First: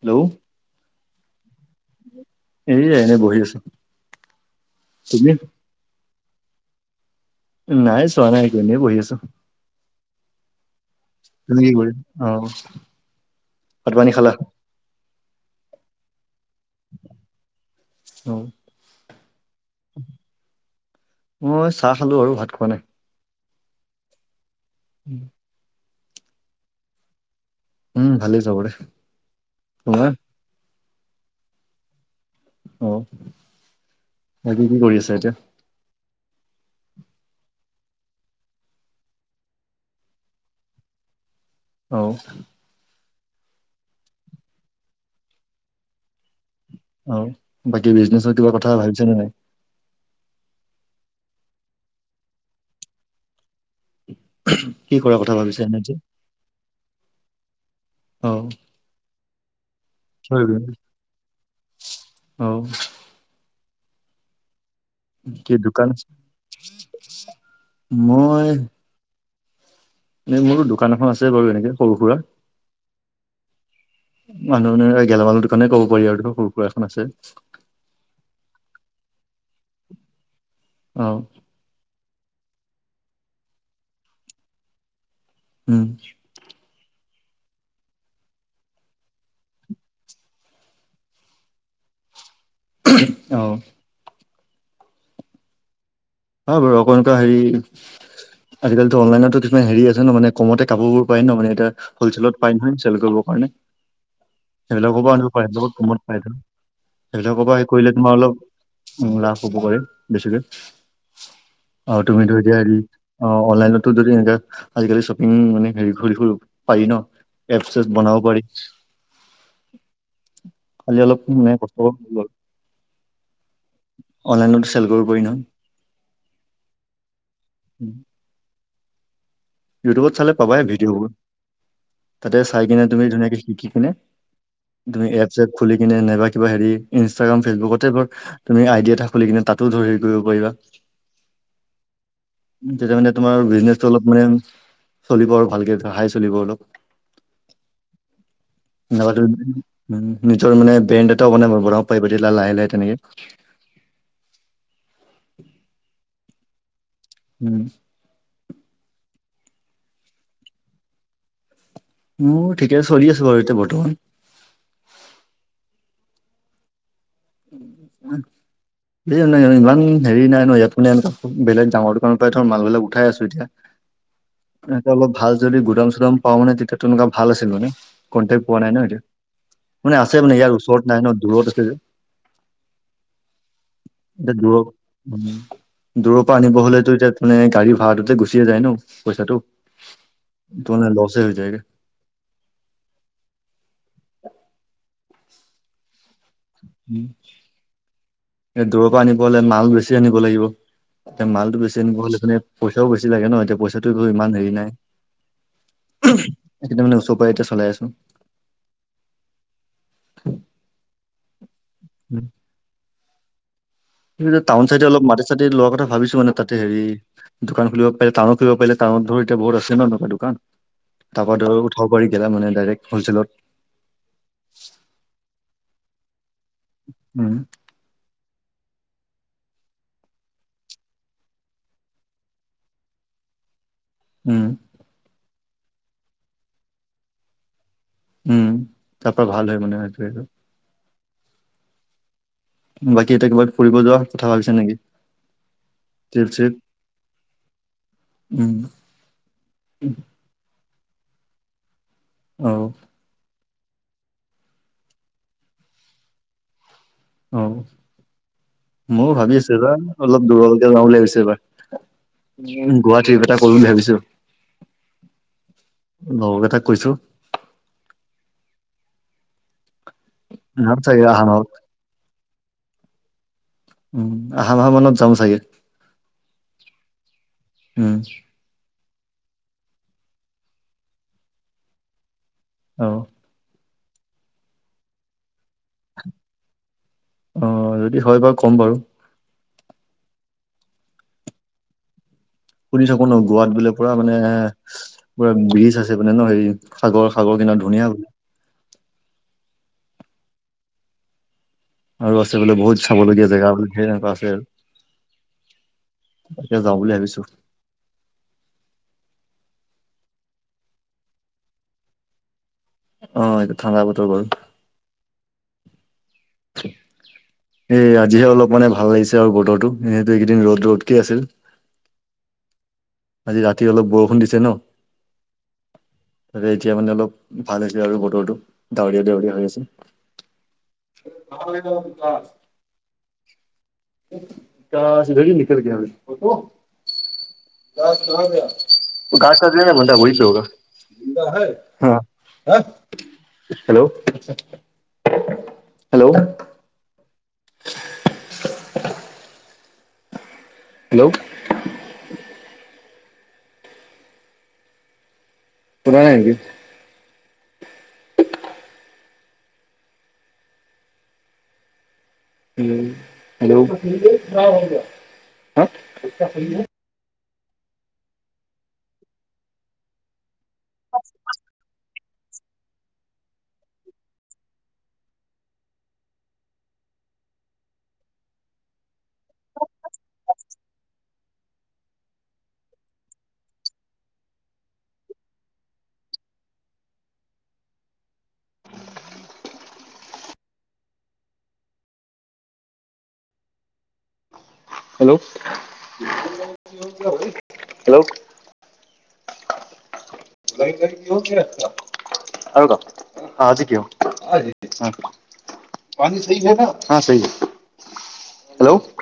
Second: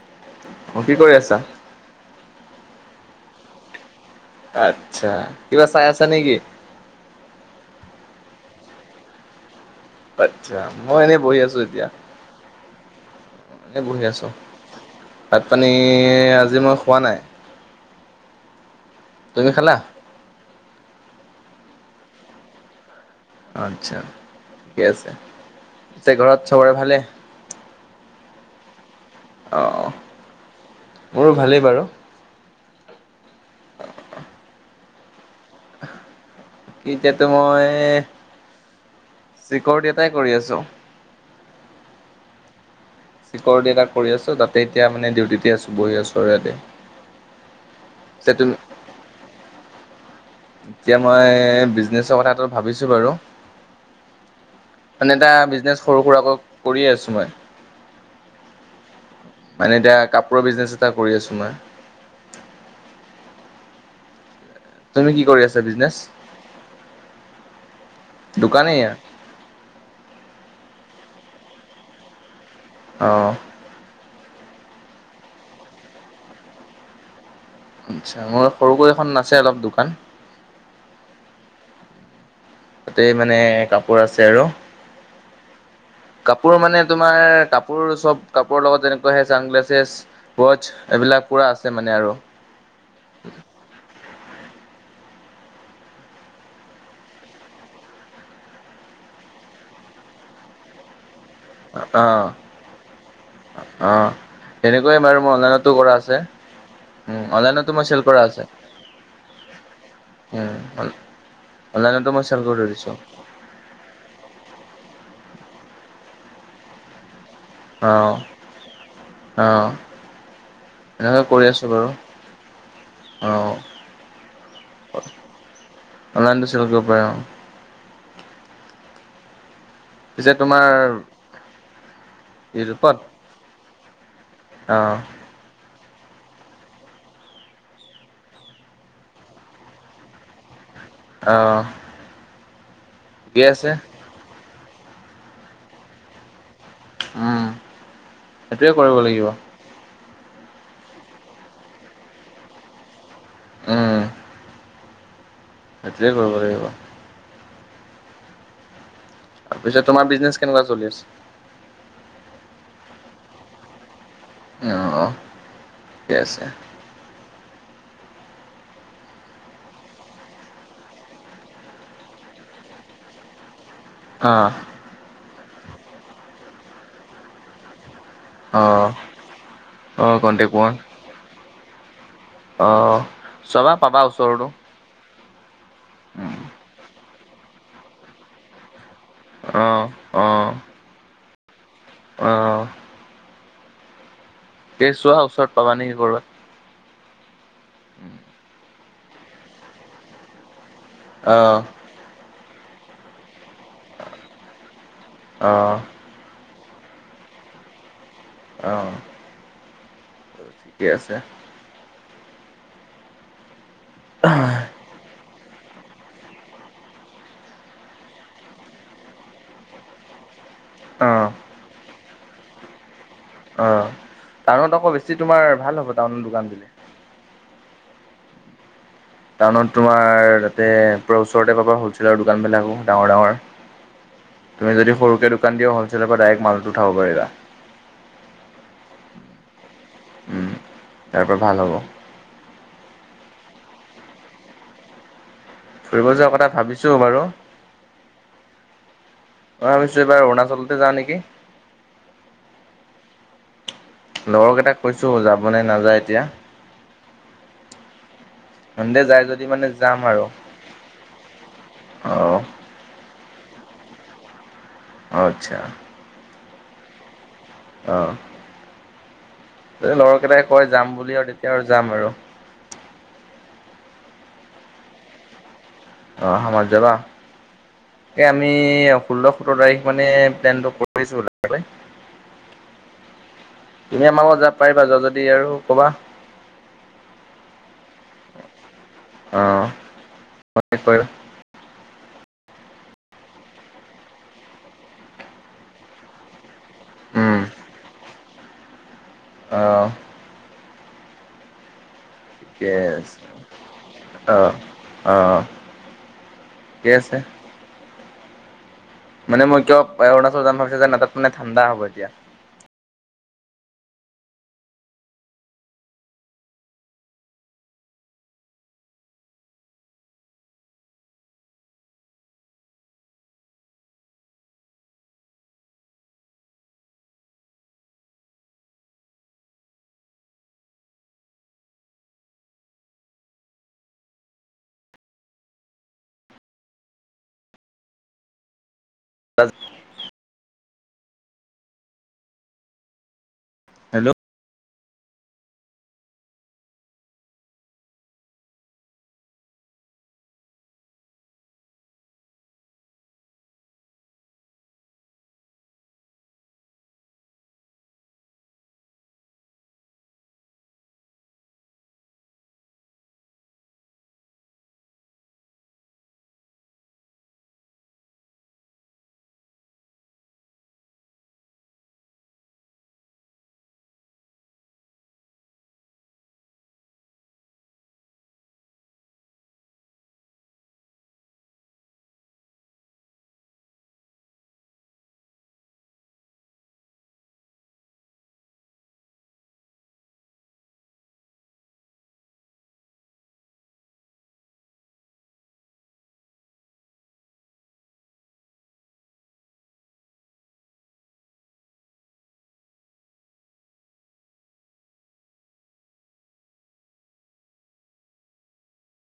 Hello. অ, 'কি কৰি আছা? এয়াই এনেই বহি আছো। আচ্ছা, তুমি ' কিবা চাই আছা নেকি? নাই চোৱা নাই একো এনেই বহি আছো। আচ্ছা, 'মই এনেই বহি আছো তুমি কি এতিয়া কৰি অ এনে ভাত বহি পানী আছো। খালা ভাত পানী আজি মই খোৱা নাই। অ তুমি খালা? মই চাহ খালো আৰু, ভাত খোৱা নাই। আচ্ছা ঠিকে আছে পিছে ঘৰত চবৰে ভালে? উম ভালেই চবৰে অ তোমাৰ? মোৰো ভালেই বাৰু। অ আৰু কি কি কৰি আছে এতিয়া? এতিয়াতো মই ছিকিউৰিটী এটাই কৰি আছোঁ। অঁ চিকিউৰিটি এটা কৰি আছো তাতে এতিয়া মানে ডিউটিতে আছো বহি আছোঁ আৰু ইয়াতে। অ বাকী পিছে বিজনেজৰ কিবা তুমি কথা ভাবিছে নে নাই? এতিয়া মই বিজনেচৰ কথাটো ভাবিছো বাৰু! কি কৰা মানে এটা কথা ভাবিছা এনে বিজনেচ এতিয়া সৰু সুৰাৰাকৈ কৰিয়ে আছো মই। অঁ মানে এতিয়া কাপোৰৰ বিজনেজ এটা কৰি আছো মই। অ তুমি কৰি কি আছা দোকান, বিজনেছ? মই দোকানেই এ মোৰো দোকান এখন আছে বাৰু এনেকৈ সৰু সুৰা। অঁ মানুহে গেলামালৰ দোকানে কব পাৰি আৰু সৰু সুৰা এখন আছে। আচ্ছা মোৰ সৰুকৈ এখন আছে অলপ দো অ তাতেই মানে কাপোৰ আছে আৰু। উম কাপোৰ মানে তোমাৰ কাপোৰ চব কাপোৰৰ লগত যেনেকুৱা আহে ছানগ্লাছেছ হোৱাটচ এইবিলাক পুৰা আছে মানে আৰু। অ। হ বাৰু আকৌ এনেকুৱা হেৰি আজিকালিতো অনলাইনতো কিমান হেৰি আছে ন মানে কমতে কাপোৰবোৰ পাই ন মানে এতিয়া অঁ হলচেলত পাই নহয় চেল কৰিবৰ কাৰণে। অঁ। সেইবিলাকৰ তেনেকৈয়ে পৰাও বাৰু আনিব মই পাৰেটো অনলাইনতো কৰা কমত আছে। পায়টো। উম সেইবিলাকৰ পৰা সেই অনলাইনতো মই কৰিলে চেল তোমাৰ কৰা অলপ আছে। উ লাভ হ'ব পাৰে বেছিকে। উম আৰু অনলাইনতো মই তুমি টো চেল এতিয়া কৰি হেৰি দিছো। অ অনলাইনতো যদি এনেকে আজিকালি শ্বপিং মানে হেৰি কৰিব পাৰি ন। এপচ চেচ অঁ বনাব পাৰি। অঁ খালি এনেকৈ অলপ কৰি মানে আছো কষ্ট বাৰু হব অঁ অনলাইনতো চেল কৰিব পাৰি নহয়। অনলাইনতো চেল কৰিব পাৰে অ। উম। ইউটিউবত পিছে চালে পাবায়ে তোমাৰ ভিডিঅ'বোৰ তাতে চাই কিনে ইউটিউবত তুমি ধুনীয়াকে শিকি কিনে অ', তুমি এপ চেপ খুলি কিনে নাইবা কিবা হেৰি ইনষ্টাগ্ৰাম ফেচবুকতে ব তুমি আইডি এটা খুলি কিনে তাতো ধৰি হেৰি কৰিব পাৰিবা। অ', তেতিয়া মানে তোমাৰ ঠিকে আছে বিজনেজটো অলপ মানে চলিব আৰু ভালকে হাই চলিব অলপ। উম সেইটোৱে কৰিব নাইবা লাগিব তুমি নিজৰ মানে ব্ৰেণ্ড এটাও মানে বনাব পাৰিবা তেতিয়া লাহে লাহে তেনেকে। উম্। [unintelligible] সেইটোয়ে কৰিব লাগিব। উম। তাৰপিছত তোমাৰ বিজনেছ কেনেকুৱা চলি আছে? মোৰ ঠিকে চলি আছো বাৰু এতিয়া বৰ্তমান। অ অ ঠিকে আছে। [inaudible] এই নাই ইমান হেৰি নাই ন ইয়াত মানে সেনেকুৱা ডাঙৰ দোকানৰ পৰাই ধৰ মালবিলাক উঠাই আছো এতিয়া। [unintelligible] অ অলপ ভাল যদি গুদাম- চুদাম পাওঁ মানে তেতিয়া তেনেকুৱা ভাল আছিল মানে। কণ্টেক্ট পোৱা নাই ন অ', নতিয়া। মানে আছে অ', মানে কণ্টেক ইয়াৰ ওচৰত নাই ন দূৰত আছে যে। অঁ এতিয়া দূৰ দূৰৰ পৰা আনিব হলেতো এতিয়া, মানে গাড়ী ভা়ৰাটোতে গুচিয়ে যায় ন পইচাটো, অ', ত মানে লচে হৈ যায়গে। অঁ তে চোৱা ওচৰত পাব নেকি ক'ৰবাত। উম। [inaudible] দূৰ পৰা আনিব হলে মাল বেছি আনিব লাগিব। তে অ', মালটো বেছিআনিব হ'লে মানে, পইচাও বেছি লাগে ন এতিয়া পইচাটো ইমান হেৰি নাই। অ', একদম মানে ওচৰ পৰাই এতিয়া চলাই আছো। অ। ঠিকে আছে। উম। ইপিনে টাউন চাইডে অলপ মাটি-চাতি লোৱাৰ কথা ভাবিছো মানে তাতে হেৰি, দোকান খুলিব পাৰি। টাউনত খুলিব পাৰিলে টাউনত ধৰ বহুত আছে ন এনেকুৱা দোকান। অ', তাৰপৰা ধৰ আৰু উঠাব পাৰি গেলা মানে ডাইৰেক্ট হলচেলত। অ টাউনত আকৌ বেছি তোমাৰ ভাল হ'ব টাউনত দোকান দিলে। উম। টাউনত তোমাৰ তাতে পূৰা ওচৰতে পাবা হ'লচেলৰ দোকানবিলাকো ডাঙৰ ডাঙৰ। উম। তুমি যদি সৰুযে দোকান দিয় হলছেলৰ পৰা ডাইৰেক্ট মালটো ওঠাব পাৰিবা। উম তাৰ পৰা ভাল হয় মানে সেইটোৱেটো। উম তাৰ পৰা ভাল হ'ব। বাকী এতিয়া কিবা ফুৰিব যোৱা কথা ভাবিছে নেকি? ফুৰিব ট্ৰিপ যোৱাৰ কথা চিপ ভাবিছো বাৰু। উম মই ভাবিছো এইবাৰ অৰুণাচল যাও নেকি। অ লগৰকেইটাক কৈছো যাব নে নাযায় এতিয়া। অ সিহঁতে মযও যায় ভাবি যদি আছো মানে এইবাৰ যাম আৰু। অলপ দূৰলৈকে যাওঁ বুলি ভাবিছো এইবাৰ। অ', উম গোৱা ট্ৰিপ এটা কৰিম বুলি ভাবিছো। অ আচ্ছা। লগৰ কেইটাক কৈছো। অ। যদি লগৰ কেইটাই কয় যাম চাগে বুলি অহা আৰু মাহত তেতিয়া আৰু যাম আৰু। উম, আহা মাহ মানত যাম চাগে। অ, অহা মাহত যাবা, উম ইয়াত আমি ষোল্ল সোতৰ তাৰিখ মানে প্লেনটো কৰিছোঁ লাহেকৈ। অ। তুমি আমাৰ লগত যাব পাৰিবা যোৱা যদি আৰু ক'বা। অ যদি হয় বাৰু কম বাৰু। অ, প্ৰত্যেকবাৰ। শুনি থাকো ন গোৱাত বোলে পুৰা মানে পুৰা ব্ৰিজ আছে মানে ন হেৰি সাগৰ সাগৰ কিনাত ধুনীয়া অ। আৰু আছে বোলে ঠিকে বহুত আছে চাবলগীয়া জেগা বোলে ধেৰ এনেকুৱা আছে আৰু। আহ অ এতিয়া যাওঁ ঠিকে বুলি আছে ভাবিছোঁ। মানে মই কিয় অৰুণাচলত যাম বুলি ভাবিছোঁ মানে ঠাণ্ডা হ'ব এতিয়া। অ এইটো ঠাণ্ডা বতৰ গ'ল। [inaudible] এ আজিহে অলপ মানে ভাল লাগিছে আৰু বতৰো এইকেইদিন ৰ'দ ৰ'দকে আছিল। আজি ৰাতি অলপ বৰষুণ দিছে ন! তাকে এতিয়া মানে অলপ ভাল হৈছে আৰু বতৰটো ডাৱৰীয়া ডাৱৰীয়া হৈ আছে। [unintelligible] [unintelligible] [unintelligible] হেল্ল' হেল্ল' [inaudible] হেল্ল' শুনা নাই নেকি? হেল্ল' [unintelligible] [inaudible] হেল্ল' হেল্ল' গাড়ীত গাড়ীত কিহৰ কি ৰাখিছা! আৰু ক আজি কিয় [unintelligible] পানী চাহি হে না, হা চাহি হে, হেল্ল'